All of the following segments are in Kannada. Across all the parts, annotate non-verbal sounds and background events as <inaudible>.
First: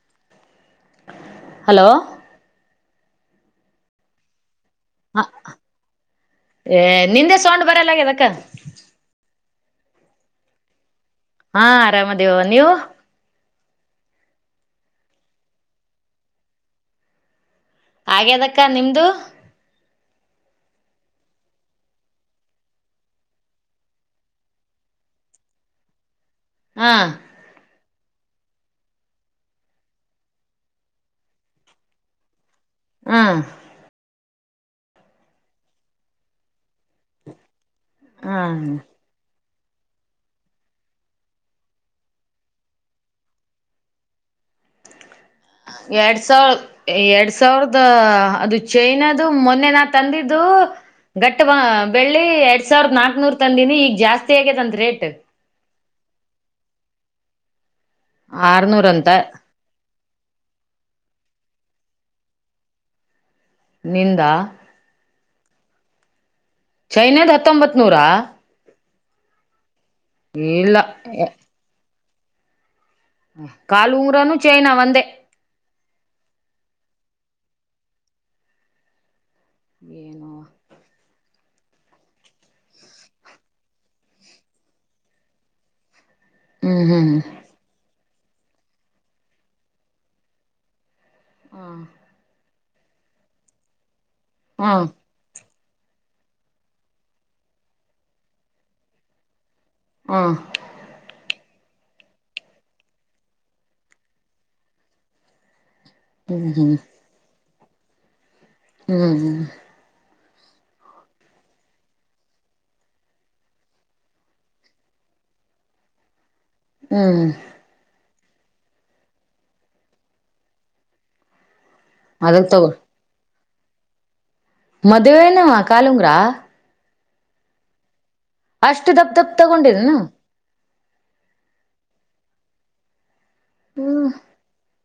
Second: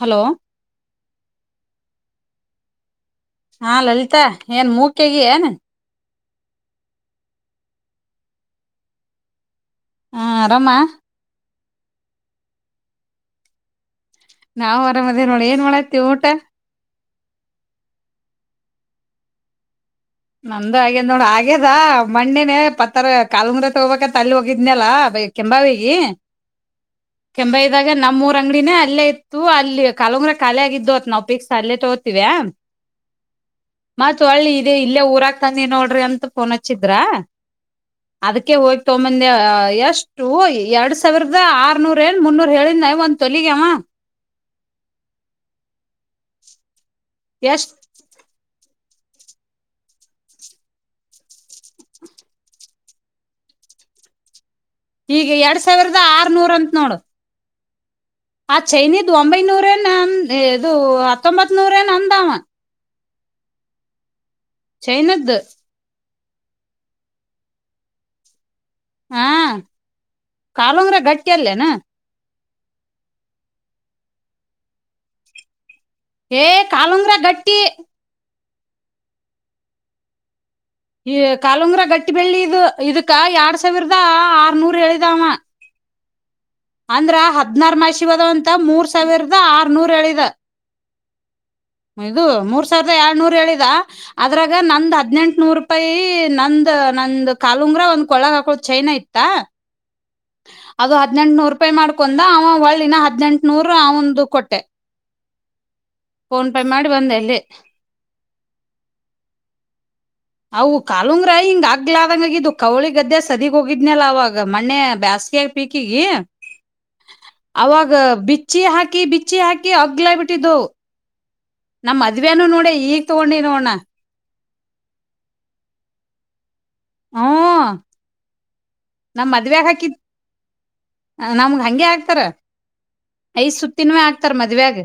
ಹಲೋ ಹಲೋ ಹಾ ಲಲಿತಾ ಏನ್ ಮೂಖಿ ಹ ಆಗಿ ಏನ್ ಏ ನಿಂದೆ ಸೌಂಡ್ ಬರಲ್ಲ ಆಗ್ಯದ ಅಕ್ಕ ಹ್ಮ ಆರಾಮ ಹಾ ಆರಾಮ ಆದಿವಿ ನೀವು ನಾವ ಆರಾಮ ಇದೇವಿ ನೋಡಿ ಏನ್ ಮಾಡಕ್ಕೂತಿ ಊಟ ಆಗ್ಯದಕ್ಕ ನಿಮ್ದು ನಂದು ಆಗ್ಯದ್ ನೋಡ ಆಗ್ಯದ ಮಣ್ಣಿನನೆ ಪತ್ತರ ಕಾಲುಂಗ್ರ ತಗೋಬೇಕಂತ ಅಲ್ಲಿ ಹೋಗಿದ್ನಲ್ಲ ಕೆಂಬಾವಿಗೆ ಹಾ ಕೆಂಭಗಲ್ ಈಗ ನಮ್ಮೂರ್ ಅಂಗಡಿನೇ ಅಲ್ಲೇ ಇತ್ತು ಅಲ್ಲಿ ಕಲಂಗ್ರ ಕಲೆ ಆಗಿದ್ದವತ್ ನಾವು ಪಿಕ್ಸ್ ಅಲ್ಲೇ ತಗೋತತಿವ ಹಾ ತೊಲಿತ್ದೆ ಇಲ್ಲ ಊರಾಗ್ ತಂದಿ ನೋಡ್ರಿ ಅಂತ್ ಫೋ ಹಚ್ಚಿದ್ರ ಹಾ ಅದಕ್ಕೆ ಹೋಯ್ ತಗೋ ಬಂದೆ ಹ್ ಎಷ್ಟು ಎರಡ್ ಸಾವಿರದ ಆರೂನೂರ್ ಏನ್ ಮುನ್ನೂರ್ ಹೇಳಿದ ಒಂದ ತೊಲಗವ ಎರಡ್ ಸಲ್ ಎರಡ್ ಎಷ್ಟ್ ಸಾವಿರದ <unintelligible> ಚೈನದು ಮೊನ್ನೆ ನಾನ್ ತಂದಿದ್ದು ಗಟ್ಟ ವ ಬೆಳ್ಳಿ ಎರಡ್ ಸಾವಿರದ ನಾಕನೂರ್ ತಂದಿನಿ ಈಗ ಜಾಸ್ತಿ ಆಗ್ ತಂತ್ ಈಗ ಎರಡ್ ಸಾವಿರ್ದ್ ತ ಆರುನೂರ್ ಅಂತ್ ನೋಡು ಆ ಆರ್ನೂರ್ ಅಂತ ಚೈನದು ಒಂಬೈನೂರ ನ ಇದು ಹ ಹತ್ತೊಂಬತ್ ನೂರ ಅಂದಾಮ ನಿಂದ ಚೈನದ್ ಚೈನದ್ ಹತ್ತೊಂಬತ್ ನೂರಾ ಹ್ಮ ಇಲ್ಲ ಕಾಲುಂಗುರ ಗಟ್ಟಿಯಲ್ಲೇನ್ ಕಾಲು ಊಂಗರಾನು ಚೈನಾ ವಂದೆ ಏ ಕಾಲಂಗ್ರ ಗಟ್ಟಿ ಏನು ಈ ಕಾಾಲಂಗ್ರ ಗಟ್ಟಿ ಬೆಳ್ಳಿ ಇದು ಇದಕ್ಕ ಎರ್ಡ್ ಸಾವಿರದ ಆರ್ನೂರ್ ಹೇಳಿದ ಆವ ಹ್ಮ್ ಹ್ಮ್ ಅಂದ್ರ ಹದ್ನಾರ ಮಷ <unintelligible> ಮೂರ್ ಸಾವಿರದ ಆರ್ನೂರೇಳಿದ ಹ್ಮ್ ಇದು ಮೂರ್ <unintelligible> ಏಳ್ನೂರ್ ಹೇಳಿದ ಅದ್ರಾಗ ಹ್ಮ್ ನಮ್ದು ಹದ್ನೆನ್ಟು <unintelligible> ಪ್ಪೈ ನಂದ ನಂದ್ ಕಾಲುಂಗ್ರ ಒಂದ್ ಕೊಳಗ ಹಾಕಳದ ಚೈನಾ ಇತ್ತ ಹ್ಮ್ ಅದು ಹದ್ನೆಂಟನೂರು ಪೇ ಮಾಡ್ಕೊಂಡ ಅವ ಒಳ್ಳಿನ ಹದ್ನೆಂಟುನೂರು ಅವಂದು ಕೊಟ್ಟೆ ಹ್ಮ್ ಫೋನ್ ಪೇ ಮಾಡಿ ಬಂದೆ ಇಲ್ಲಿ ಹ್ಮ್ ಹ್ಮ್ ಅವು ಕಾಲುಂಗ್ರ ಹಿಂಗ ಆಗ್ಲಾದಂಗಗಿದು ಕವಳಿ ಗದ್ದೆ ಸದಗ್ ಹೋಗಿದ್ನಲ್ಲ ಅವಾಗ ಮಣ್ಣೆ ಬೇಸ್ಗೆ ಪೀಕಿಗಿ ಹ್ಮ್ ಅವಾಗ ಬಿ ಬಿಚ್ಚಿ ಹಾಕಿ ಬಿಚ್ಚಿ ಹಾಕಿ ಹಗ್ಲ ಬಿಟ್ಟಿದ್ದವು ನಮ್ ಮದ್ವೆನು ಅದಕ್ ನೋಡೆ ಈಗ ತಗೊಂಡಿ ನೋ ನ ಮದವೆನವ್ ಕಲುಂಗ್ರಾ ಹ್ಮ ಅಷ್ಟು ದಪ್ ದಪ್ ತಗೊಂಡಿದನು ನಮಗೆ ಹಂಗೆ ಹಾಕ್ತಾರ ಐದ್ ಸುತ್ತಿನವೇ ಹ್ಮ್ ಆಗ್ತಾರ್ ಮದ್ವ್ಯಾಗ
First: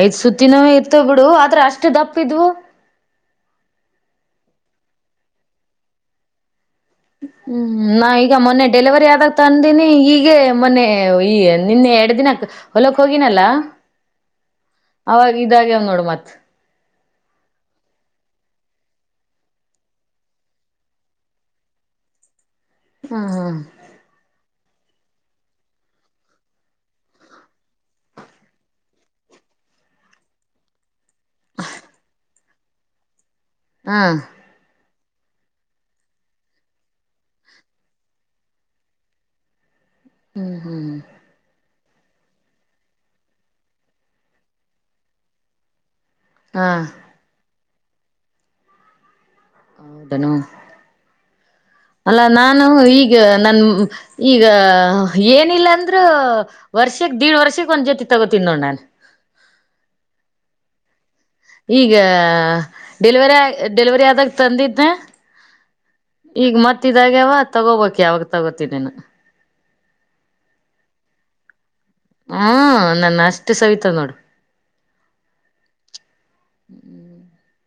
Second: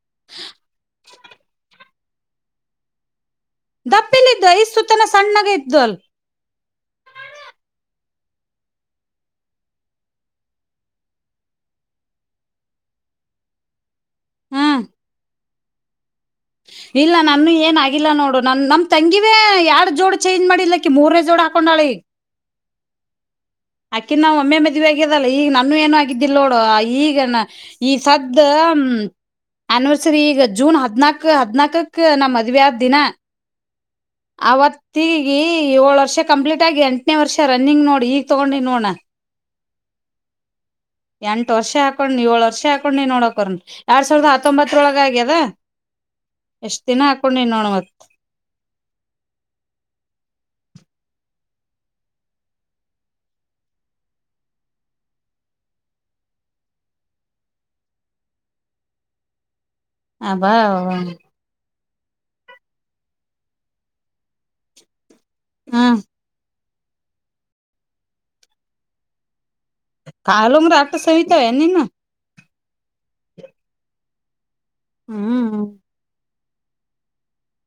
ಐದ್ ಸುತ್ತಿನವೇ ಇರ್ತವ್ ಬಿಡು ಆದ್ರ ಅಷ್ಟ್ ದಪ್ ಕ ಇದ್ವು ದಪ್ಪೇಲ್ಲಿದ್ದು ಐದ್ ಸುತ್ತನ ಸಣ್ಣಾಗ ಇದ್ವಲ್ ಹ್ಮ್ ನಾವ ಈಗ ಮೊನ್ನೆ ಡೆಲಿವರಿ ಆದಾಗ ತಂದೀನಿ ಈಗ ಮೊನ್ನೆ ಈ ನಿನ್ನೆ ಎರಡ್ ದಿನಕ್ಕೆ ಹೊಲಕ್ ಹೋಗಿನಲ್ಲ ಹ್ಮ್ ಅವಾ ಇದಾಗ್ಯಾವ್ ನೋಡು ಮತ್ ಇಲ್ಲ ನನ್ನು ಏನ ಆಗಿಲ್ಲ ನೋಡು ನನ್ ನಮ ತಂಗಿವೇ ಯಾಡ್ ಜೋಡು ಚೇಂಜ್ ಮಾಡಿಲ್ಲಕಿ ಮೂರೇ ಜೋಡ್ ಹಾಕೊಂಡಾಳಿ ಹ್ಮ್ ಹ್ಮ್ ಆಕೆ ನಾ ಒಮ್ಮೆ ಮದ್ವೆ ಆಗ್ಯದಲ್ಲ ಈಗ ನಾನು ಏನು ಆಗಿದ್ದಿಲ್ಲ ನೋಡು ಈಗ ಈ ಸದ್ದ ಆನಿವರ್ಸರಿ ಈಗ ಜೂನ್ ಹದ್ನಾಕ್ ಹದ್ನಾಕಕ್ ನಾ ಮದುವೆ ಆದ ದಿನ ಹಾ ತಿರಿಗಿ ಏಳು ವರ್ಷ ಕಂಪ್ಲೀಟ್ ಆಗಿ ಎಂಟನೇ ವರ್ಷ ರನ್ನಿಂಗ್ ನೋಡ್ ಈ ತಗೊಂಡಿ ನೋಣ ಹ್ಮ್ ಹ್ಮ್ ಹಾಕೊಂಡ್ ನೀ ಏಳ ವರ್ಷ ಹಾಕೊಂಡ್ ನೀ ನೋಡೋಕೋನ್ ಎರಡ್ ಸಾವಿರದ ಹತ್ತೊಂಬತ್ತೊಳ ಆಗ್ಯದ ಹಾ ಎಷ್ಟ್ ದಿನ ಹಾಕೊಂಡನೀ ನೋಡ ಮತ್ತ ಹೌದನು ಅಲ್ಲಾ ನಾನು ಈಗ ನನ್ ಈಗ ಏನಿಲ್ಲ ಅಂದ್ರೂ ವರ್ಷಕ್ ದೀ ವರ್ಷಕ್ ಒಂದ್ ಜೊತಿ ತಗೋತನ್ ನೋಡ್ ನಾನ್ ಅಬಾಬಾ ಈಗ ಡೆಲಿವರಿ ಡೆಲಿವರಿ ಆದಾಗ ತಂದಿದ್ನ ಹ್ಮ್ ಈಗ ಮತ್ ಗತ್ತಿದಾಗ್ಯವ ಅದ್ ತಗೋಬಕ್ ಯಾವಾಗ ತಗೋತಿನೇನ ಕಾಲುಮ್ರ ಆಟ್ಟ್ ಸವಿತಾವೇನ್ ನನ್ನವ್ ಹ್ಮ ನನ್ನ ಅಷ್ಟು ಸವಿತವ್ ನೋಡು ಹ್ಮ್ ಹ್ಮ್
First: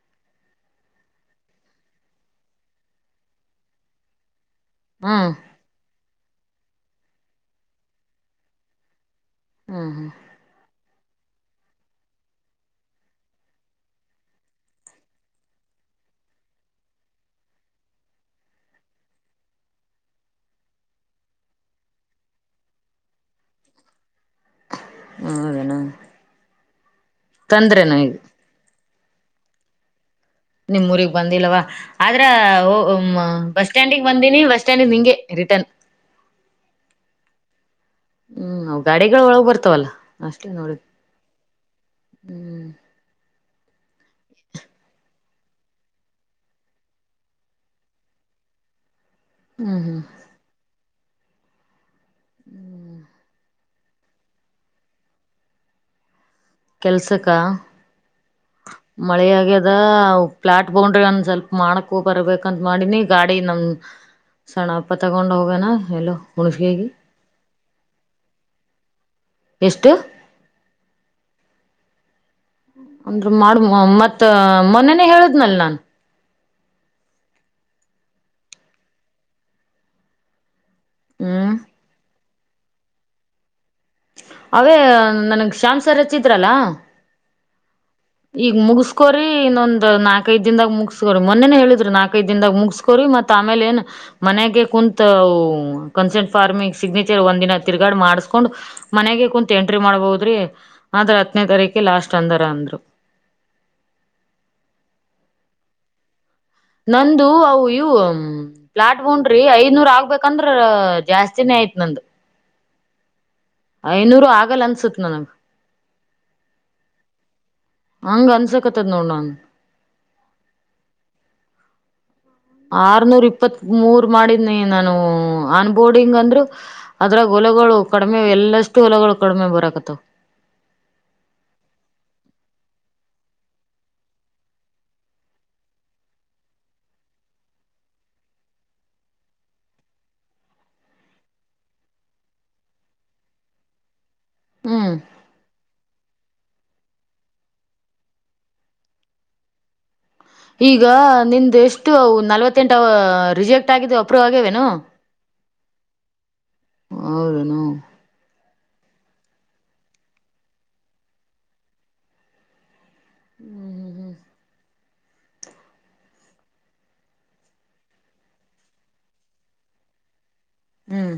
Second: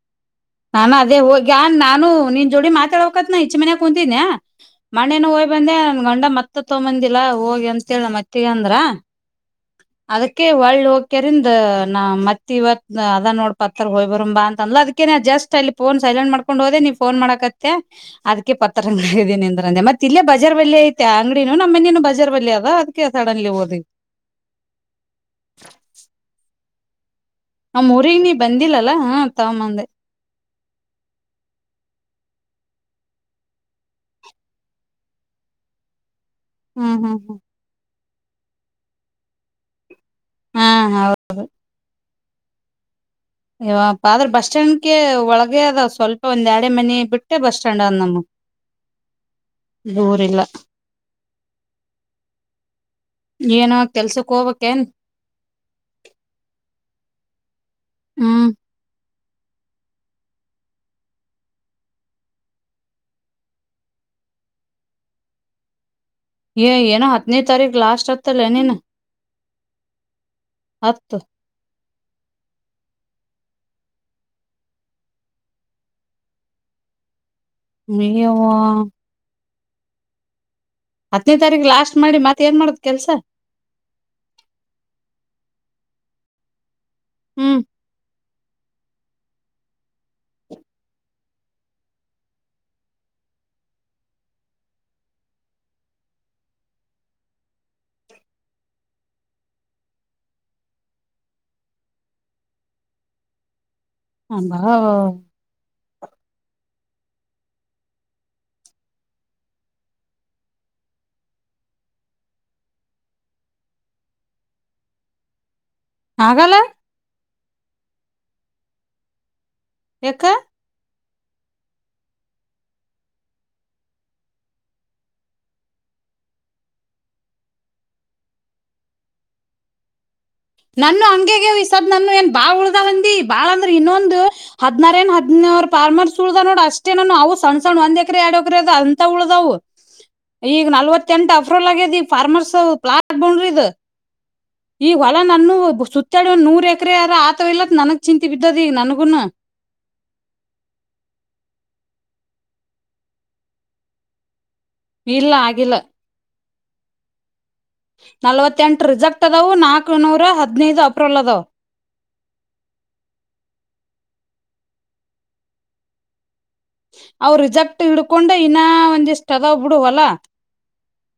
ನಾನ ಅದೇ ಹೋಗ್ಗಾನ್ ನಾನು ನಿನ್ ಜೋಡಿ ಮಾತಾಡೊಕತ್ನ ಇಚ್ ಮನ್ಯಗ್ ಕುಂತಿದ್ನ್ಯ ಮಣ್ಣೇ ನ ಹ್ಮ್ ಹೊಯ್ ಬಂದೆ ನನ್ ಗಂಡ ಮತ್ ಮತ್ತ ತಗೊಂದಿಲ್ಲಾ ಹೋಗಿ ಅಂತೇಳ ಮತ್ತೇಗ್ ಅಂದ್ರ ಹ್ಮ್ ಹ್ಮ್ ಅದಕ್ಕೆ ವಳ್ಳ್ ಹೋಗ್ ಕೆರಂದ್ ನಾ ಮತ್ ಇವತ್ ಅದ ನೋಡ್ ಪತ್ರ ಹೊಯ್ ಬರಂಬಾ ಅಂತ ಅನ್ಲ ಅದಕ್ಕೆ ನಾ ಜಸ್ಟ್ ಅಲ್ಲಿ ಫೋನ್ ಸೈಲೆಂಟ್ ಮಾಡ್ಕೊಂಡ್ ಹೋದೆ ನೀ ಫೋನ್ ಮಾಡಕತ್ಯ ಅದ್ಕ್ ಪತ್ರ ಹಂಗಿದೀನಿ ಅಂದ್ರ ಅಂದೆ ಮತ್ ಇಲ್ಲೇ ಬಜಾರ್ ಬಳಿ ಐತೆ ಆ ಅಂಗಡಿನು ನಮ್ಮ ಮನೇನು ಬಜಾರ್ ಬಳಿ ಅವ ಅದ್ಕೆ ಸಡನ್ಲಿ ಓದಿ ಹೌದೇನು ನಮ್ಮ್ ತಂದ್ರೇನು ಊರಿ ಈಗ ನೀ ಬಂದಿಲ್ಲ ಹ ತಮಅಂದೆ ನಿಮ್ ಊಗ್ ಬಂದಿಲ್ಲವಾ ಆದ್ರ ಬಸ್ ಸ್ಟ್ಯಾಂಡಿಗೆ ಬಂದೀಿನಿ ಬಸ್ ಸ್ಟ್ಯಾಂಡಿಗೆ ನಿಂಗೆ ರಿಟರ್ನ್ ಹ್ಮ್ ಹ್ಮ್ ಹ್ಮ್ ಹ್ಮ್ವು ಗಾಡಿಗಳ ಒಳಗ್ ಬರ್ತಾವಲ್ಲ ನಷ್ಟ ಹಾ ನೋಡಿ ಹೌದ್ ಹ್ಮ್ ಇವಪ್ಪ ಆದ್ರ ಬಸ್ ಸ್ಟ್ಯಾಂಡ್ಗೆ ಒಳಗ ಅದ ಸ್ವಲ್ಪ ಒಂದ್ ಎರಡ ಮನಿ ಬಿಟ್ಟೆ ಬಸ್ ಸ್ಟ್ಯಾಂಡ್ ಅಂದ್ ನಮ್ಮ ಹ್ಮ್ ಹ್ಮ್ ದೂರಿಲ್ಲ ಹ್ಮ್ ಏನ ಕೆಲ್ಸಕ್ ಹೋಗಬೇಕಕ್ೇನ್ ಕೆಲ್ಸಕ್ಕ ಹ್ಮ್ ಮಳೆ ಆಗ್ಯದ ಪ್ಲಾಟ್ ಬೌಂಡ್ರಿ ಒಂದು ಸ್ವಲ್ಪ ಮಾಡಕ್ಕೂ ಬರಬೇಕಂತ ಮಾಡಿನಿ ಗಾಡಿ ನಮ ಸಣ್ಣಪ್ಪ ತಗೊಂಡು ಹೋಗ್ಯನಾ ಎಲ್ಲೋ ಯಏ ಹುಣಸಗಿಗಿ ಏನ ಹತ್ನ ತಾರಕ ಲಾಸ್ ಹ್ತ ಲೆನಿ ಎಷ್ಟು ಹತ್ತು ಅಂದ್ರ ಮಾಡ್ಮ ಮತ್ ಮೊನನೆೇ ಹೇಳಿದ್ನಲ್ ನಾನ್ ಎಯವಾ ಹತ್ತನೇ ಹ್ಮ್ ತಾರೀಕು ಲಾಸ್ಟ್ ಮಾಡಿ ಮತ್ತೆ ಮ ಏನ್ ಮಾಡದ್ ಕೆಲ್ಸ ಅವೇ ನನ್ಗ್ ಶ್ಯಾಮ್ ಸರ್ ರಚ್ಚಿದ್ರಲ್ಲ ಹ್ಮ್ ಈಗ ಮುಗಸ್ಕೋರಿ ಇನ್ನೊಂದ್ ನಾಕ್ ಐದ ದನ್ದಾಗ ಮುಗಸ್ಕೋರಿ ಮೊನ್ನೆನೆ ಹೇಳಿದ್ರಿ ನಾಕಐದ ದನ್ದಾಗ ಮುಗಸ್ಕೋರಿ ಮತ್ ಆಮೇಲೆ ಏನ್ ಮನೆಗೆ ಕುಂತ್ ಕನ್ಸರ್ಂಟ್ ಫಾರ್ಮಿಂಗ್ ಸಿಗ್ನೇಚರ್ ಒಂದ್ ದಿನ ತಿರ್ಗಾಡಿ ಮಾಡಸ್ಕೊಂಡ್ ಮನೆಗೆ ಕುತ್ ಎಂಟ್ರಿ ಮಾಡ್ಬೋದ್ರಿ ಆದ್ರ ಹತ್ನೇ ತಾರೀಕ ಲಾಸ್ಟ್ ಅಂದಾರ ಅಂದ್ರು <unintelligible> ಹ ನಂದು ಅವು ಇವು ಪ್ಲಾಟ್ ಹಂಡ್ರಿ ಐದ್ನೂರ್ ಆಗ್ಬೇಕಂದ್ರ ಜಾಸ್ತಿನೇ ಆಯ್ತ್ ನಂದು ಐನೂರು ಆಗಲ್ಲ ಅನ್ಸತ್ ನನಗ್ ಆಗಲ್ಲ ಹಂಗ ಅನ್ಸಕತ್ತದ ನೋಡ ನನ್ ಎಕ್ಕ ಆರ್ನೂರ್ ಇಪ್ಪತ್ ಮೂರ್ ಮಾಡಿದ್ನಿ ನಾನು ಆನ್ ಬೋರ್ಡಿಂಗ್ ಅಂದ್ರು ಅದ್ರಾಗ ಹೊಲಗಳು ಕಡಿಮೆ ಎಲ್ಲಷ್ಟು ಹೊಲಗಳು ಕಡಿಮೆ ಬರಕತ್ತಾವ ನಾನು ಹಂಗೆ ಆಗ್ಯವ ಈ ಸುದ್ದ ಏನ್ ಬಾಳ್ ಉಳ್ದಾವಂದಿ ಬಾಳ ಅಂದ್ರ ಇನ್ನೊಂದು ಹದ್ನಾರ ಏನ್ ಹದ್ನೂರ್ ಫಾರ್ಮರ್ಸ್ ಉಳ್ದ ನೋಡ ಅಷ್ಟೇ ನಾನ ಅವು ಸಣ್ ಸಣ್ಣ ಒಂದ್ ಎಕ್ರ ಎರಡು ಎಕ್ರ ಅದ ಅಂತ ಉಳ್ದವು ಈಗ ನಲ್ವತ್ತ ಎಂಟ ಅಫ್ರಲ್ ಆಗ್ಯದಿ ಫಾರ್ಮರ್ಸ್ ಪ್ಲಾಟ್ ಬಂಡ್ರ ಇದ ಈ ಹ್ಮ್ ಹೊಲ <unintelligible> ಸುತ್ತಾಡ ಒಂದ ನೂರ್ ಎಕರೆ ಅರ ಆತ ಇಲ್ಲತ್ ನನಗ್ ಚಿಂತಿ ಬಿದ್ದದ ಈಗ ನನ್ಗೂನು ಈಗ ನಿಮ್ದ ಎಷ್ಟು ನಲ್ವತ್ತೆಂಟ ರಿಜೆಕ್ಟ್ ಆಗಿದ ಅಪ್ರೂವ್ ಆಗ್ಯೇವೇನು ಇಲ್ಲ ಹಾಗ ಇಲ್ಲ ಹೌದ ನಲವತ್ತು <unintelligible> ಎಂಟು ರಿಸಕ್ಟ್ ಅದವು ನಾಕು ನೂರ ಹದಿನೈದು ಅಪ್ರಿಲ್ ಅದು ಹ್ಮ್ ಹ್ಮ್ ಹ್ಮ್ ಅವ ರಿಸಕ್ಟ್ ಹಿಡ್ಕೊಂಡೆ ಇನ್ನ ಒಂದಿಷ್ಟ್ ಅದಾವ್ ಬಿಡುವಲ್ಲ ಹ್ಮ್ ಹ್ಮ್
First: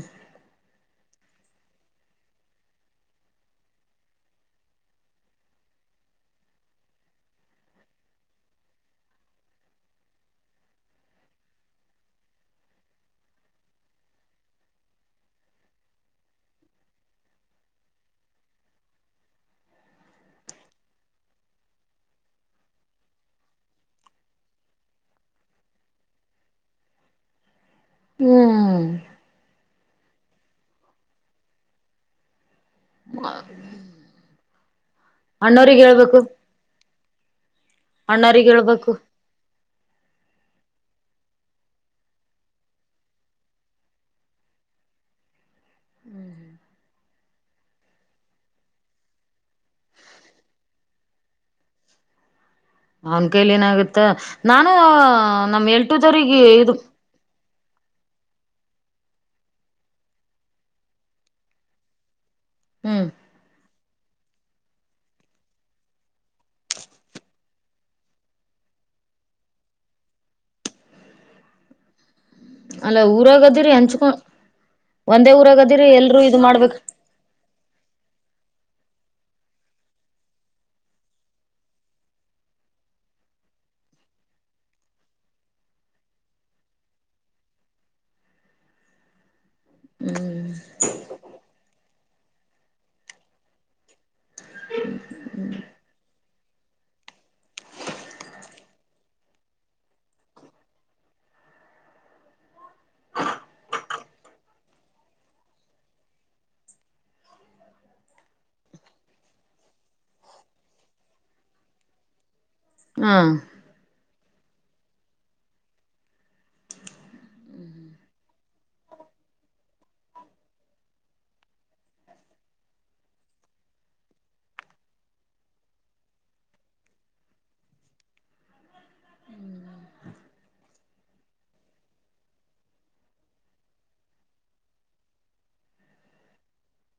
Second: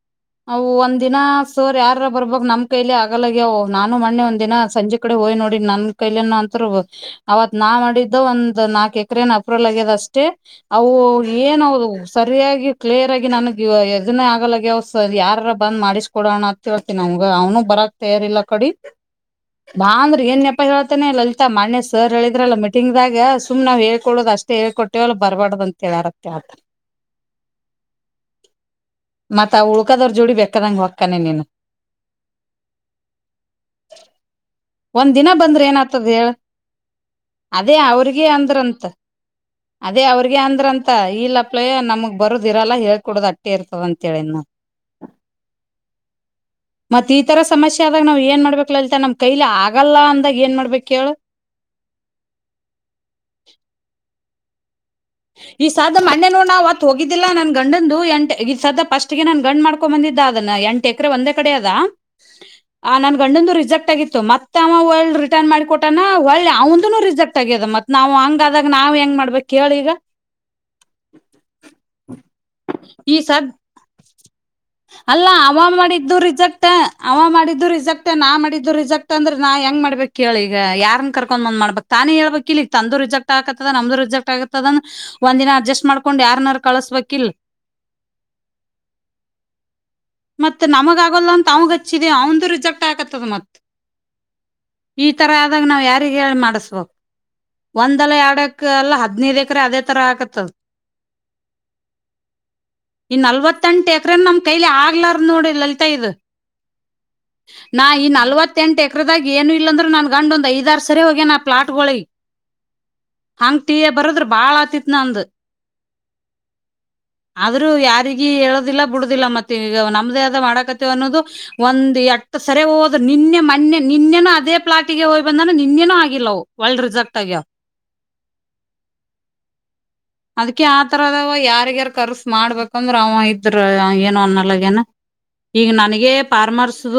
ಅವು ದಿನ ಸೋರ್ ಯಾರಾರ ಬರ್ಬಕ್ ನಮ್ ಕೈಲೆ ಅಗಲ್ಲಯಗವ ನಾನು ಮಣ್ಣೆ ಒಂದ್ ದಿನ ಸಂಜೆ ಕಡೆ ಹೋಯ್ ನೋಡಿ ನನ್ ಕೈಲೆನ ಅಂತರು ಅವತ್ ನಾ ಮಾಡಿದ್ದ ಒಂದ ನಾಲ್ಕ ಎಕರೆೇನ ಅಪ್ರೂವಲ್ ಆಗ್ಯದ ಅಷ್ಟ ಅವು ಏನದು ಸರಿಯಾಗಿ ಕ್ಲಿಯರ್ ಆಗಿ ನನಗೆ ಎನ್ನ ಆಗಲ ಅವ ಯಾರಾರ ಬಂದ್ ಮಾಡಿಸ್ಕೊಡೋಣ ಅಂತ ಹೇಳ್ತನಿ ಅವಗ ಅವ್ನು ಬರಕ್ ತಯಾರಿಲ್ಲ ಕಡಿ ಬಾ ಅಂದ್ರೆ ಏನ್ ನೆಪ ಹೇಳ್ತಾನೆ ಲಲಿತಾ ಮಣೆ ಸರ್ ಹೇಳಿದ್ರಲ್ಲ ಮೀಟಿಂಗ್ದಾಗ ಸುಮ್ ನಾವು ಹೇಳ್ಕೊಡೋದು ಅಷ್ಟೇ ಹೇಳ್ ಟೋಲ್ ಬರ್ಬಾರಡ್ದಂತ ಹೇಳಾರತ್ತೆ ಆ ಹ್ಮ್ ಮತಾ ಆಪ್ <unintelligible> ಬೆಕ್ಕದವ್ರ ಜೋಡಿ ಬೇಕಾದಂಗ ಹೊಕ್ಕಾನೆ ಇ ನೀನ ಒಂದ್ ದಿನ ಬಂದ್ರ ಅಣ್ಣೋರಿಗೆ ಏನಾತದ ಹೇಳ್ಬೇಕು ಹೇಳ ಅದೇ ಅವ್ರಗ ಅಣ್ಣವ್ರಗ್ ಅಂದ್ರಂತ ಹೇಳ್ಬೇಕು ಅದೇ ಅವ್ರಗೆ ಅಂದ್ರ ಅಂತ ಇಲ್ಲಪ್ಲಯ ನಮಗ್ ಬರದ ಇರಲ್ಲ ಹೇಳ್ಕೊಡುದ್ ಅಟ್ಟೆ ಇರ್ತದ ಅಂತೇಳಿ ನ ಮತ್ತ ಈತರ ಸಮಸ್ಯೆ ಆದಾಗ ನಾವ್ ಏನ್ ಮಾಡ್ಬೇಕಕ್ ಲಲಿತ ನಮ್ ಕೈಲಿ ಆಗಲ್ಲ ಅಂದಾಗ ಏನ್ ಮಾಡ್ಬೇಕ ಕೇಳ ಅವನ್ ಕೈಲಿ ಏನಾಗುತ್ತ ನಾ ಈ ಸದ್ ಮನ್ನೇ ನೋಡ್ ನಾ ಇದು ಹೋಗಿದ್ದಿಲ್ಲಾ ನನ್ ಗಂಡಂದು ಎಂಟ ಈ ಸದ ಪಫಸ್ಟ್ಗೆ ನಾನನ್ ಗಂಡ್ ಮಾಡ್ಕೊಂಡ ಬಂದಿದ್ದ ಅದನ್ನ ಎಂಟು ಎಕರೆ ಒಂದೇ ಕಡೆ ಅದ ಹ ಹ್ಮ್ ನನ್ ಗಂಡೊಂದು ರಿ <unintelligible> ಆಗಿತ್ತು ಮತ್ತೆ ಅವ ಒಳ್ಳಿ ರಿಟರ್ನ್ ಮಾಡಿಕೊಟ್ಯಾನ ಒಳ್ಳ ಅವಂದನು ರಿಸೆಕ್ಟ್ ಆಗ್ಯದ ಮತ್ ನಾವ ಹಂಗ ಆದಾಗ ನಾವ್ ಹೆಂಗ ಮಾಡ್ಬೇಕಕ್ ಕೇಳಿ ಈಗ <inaudible> ಅಲ್ಲ ಊರಾಗದಿರಿ ಅಂಚ್ಕೊಂಡ ಅಲ್ಲ ಅವ ಮಾಡಿದ್ದು ಇದು ರಿಜೆಕ್ಟ್ ಮಾಡ್ಬೇಕ ಅವ ಮಾಡಿದ್ದು ರಿಜೆಕ್ಟ್ ನಾ ಮಾಡಿದ್ ಇದು ರಿಜೆಕ್ಟ್ ಅಂದ್ರೆ ನಾ ಹೆಂಗ ಮಾಡ್ಬೇಕಕ್ ಕೇಳಿ ಈಗ ಯಾರನ್ ಕರ್ಕೊಂಡ್ ಒಂದ್ ಮಾಡ್ಬಬೇಕಕ್ ತಾನೇ ಹೇಳ್ಬೇಕಕ್ ಇಲ್ ಈಗ ತಂದು ರಿಜೆಕ್ಟ್ ಆಕತದ ನಮ್ದು ರಿಜೆಕ್ಟ್ ಆಗತದಂದ ಒಂದಿನ ಅಡ್ಜಸ್ಟ್ ಮಾಡ್ಕೊಂಡ್ ಯಾರನಾರ ಕಳಸ್ಬೇಕಿಲ್ ಹ್ಮ್ ಮತ್ ನಮ್ಗ ಆಗಲ್ಲ ಅಂತ ಅವಗ ಹಚ್ಚಿದೆ ಅವ ರಿಜೆಕ್ಟ್ ಆಕತ್ತದ ಮತ್ ಈತರ ಆದಾಗ ನಾವ್ ಯಾರಿಗ್ ಹೇಳ್ ಮಾಡಸ್ಬಕ್ ಒಂದಲ ಆಡಕ್ ಎಲ್ಲ ಹದ್ನೈದ ಎಕರೆ ಅದೇ ತರ ಆಕತ್ತದ ಇ ನಲ್ವತ್ತೆಂಟ ಎಕ್ ಎಕ್ರ ನಮ್ ಕೈಲಿ ಆಗ್ಲಾರ ನೋಡಿ ಲಲಿತಾ ಇದ್ ನಾ ಈ ನಲ್ವತ್ತ ಎಂಟ ಎಕ್ರದಾಗ ಏನು ಇಲ್ಲಾಂದ್ರೂ ನಾನ್ ಗಂಡ ಒಂದ್ ಐದಾರ ಸರಿ ಹೋಗ್ಯನ ಪ್ಲಾಟ್ಗಳಿಗೆ ಹಾ ಹಂಗ್ ತಿಯ ಬರದ್ರ ಬಾಳ ಆತಿತ್ ನಂದ ಆದ್ರೂ ಯಾರಿಗಿ ಹೇಳ ದಿಲ್ಲ ಬಿಡುದಿಲ್ಲ ಮತ್ತ ಈಗ ನಮ್ದೇ ಆದ ಮಾಡಕತಿವ ಅನ್ನೋದು ಒಂದ್ ಎಟ್ಟ ಸರಿ ಹೋದ ನಿನ್ನೆ ಮೊನ್ನೇ ನಿನ್ನೆನು ಅದೇ ಪ್ಲಾಟಿಗೆ ಹೋಗಿ ಬಂದಾನ ನಿನ್ನೆನು ಆಗಿಲ್ಲ ಅವ್ ಒಳ್ಳ ರಿಸಕ್ಟ್ ಆಗ್ಯಾವ ಅದಿಕೆ ಆತರದ ಯಾರಗಾರ ಕರ್ಸ್ ಮಾಡ್ಬೇಕಂದ್ರ ಅವ ಇದ್ ಅ್ರ ಏನು ಅನ್ನಲಗೇನ ಈಗ ನನಗೆ ಫಾರ್ಮರ್ಸ್ದ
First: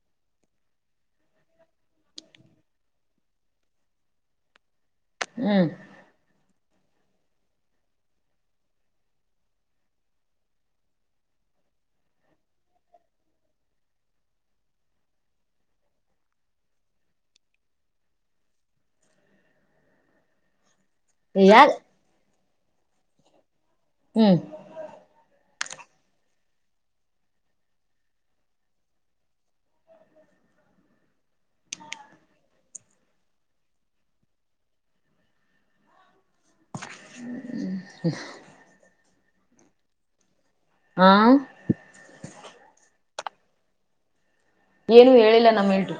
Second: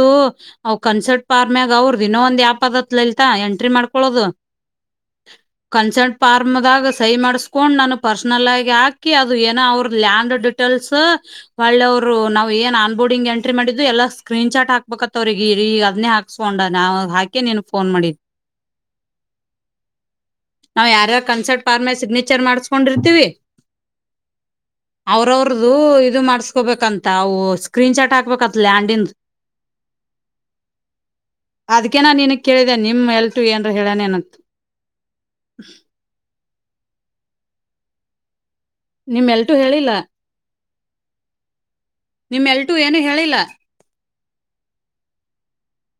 ಅವ ಕನ್ಸರ್ಟ್ ಫಾರ್ಮಾಗ ಅವ್ರದದು ಇನ್ನೊ ಒಂದ್ ಯ್ಯಪ್ ಅದತ್ಲಲ್ತ ಲಲಿತಾ ಎಂಟ್ರಿ ಮಾಡ್ಕೊಳೋದು ಹ್ಮ್ ಕಾಂಸೆಂಟ್ ಫಾರ್ಮ್ ದಾಗ್ ಸಹಿ ಮಾಡಸ್ಕೊಂಡ್ ನಾನ ಪರ್ಸ್ನಲ್ ಆಗಿ ಹಾಕಿ ಅದು ಏನೋ ಅವ್ರ ಲ್ಯಾಂಡ್ ಡಿಟೇಲ್ಸ್ ಒಳ್ಳವರು ನಾವ್ ಏನ್ ಆನ್ ಬೋರ್ಡಿಂಗ್ ಎಂಟ್ರಿ ಮಾಡಿದ್ದು ಎಲ್ಲಾ ಸ್ಕ್ರೀನ್ ಶಾಟ್ ಹಾಕ್ಬೇಕತ್ ಅವ್ರಿಗ ಅದನೇ ಹಾಕ್ಸ್ಕೊಂಡ ನಾವ ಹಾಕೆ ನಿಂಗ ಫೋನ್ ಮಾಡಿನಿ ನಾವ ಯಾರ್ ಯಾರ್ ಕಂಸೆಂಟ್ ಪಾರಂ ಸಿಗ್ನೆ ವಿಚಾರ್ ಮಾಡ್ಸ್ಕೊಂಡಿರ್ತೀವಿ ಹ್ಮ್ ದುರ್ದು ಇರ್ ಮಾಡಸ್ಕೋಬೇಕಂತ ಅವು ಸ್ಕ್ರೀನ್ ಶಾಟ್ ಹಾಕ್ಬೇಕತ ಲ್ಯಾಂಡ್ದು ಅದಕೆ ನಾನಿಗ್ ಕೇಳಿದೆ ನಿಮ್ ಎಲ್ಟು ಏನ್ ಹೇಳನೆನಂತ್ ಹ್ಮ್ ಹ್ಮ್ ನಿಮ್ಮ್ ಎಲ್ಟು ಹೇಳಿಲ್ಲ ಹಾ ನಿಮ್ ಎಲ್ಟು ಏನ ಹೇಳಿಲ್ಲ ಏನು ಹೇಳಿಲ್ಲ ನಮ್ ಎಲ್ಟು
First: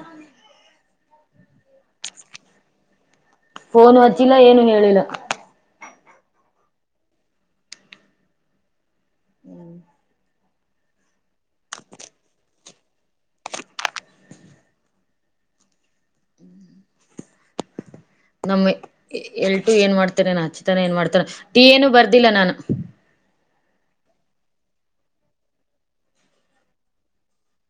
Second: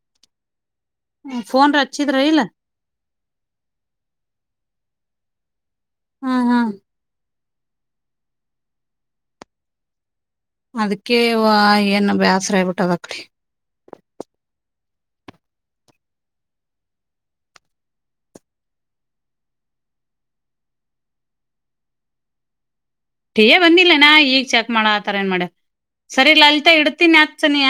ಫೋನ್ ರ ಅಚ್ಇದ್ರ ಹಿಲ್ಲ ಫೋನು ಹಚ್ಚಿಲ್ಲ ಏನು ಹೇಳಿಲ್ಲ ಹ ಹ ಅದಕೆ ವಾ ಏನ ಬ್ಯಾಸ್ರ ಆಗ್ಬಿಟದ ಅಕಡಿ ನಮ್ ಎಲ್ಟು ಏನ್ ಮಾಡ್ತೇನೆ ನಾನ್ ಹಚ್ಚಿತನ ಏನ್ ಮಾಡ್ತಾರ ಟೀ ಏನು ಬರ್ದಿಲ್ಲ ನಾನು ಟೀ ಎ ಬಂದಿಲ್ಲನಾ ಈಗ ಚೆಕ್ ಮಾಡ ಆತರ ಏನ್ ಮಾಡ ಸರಿ ಲಲಿತಾ ಇಡ್ತೀನಿ ಹಚ್ ನೀ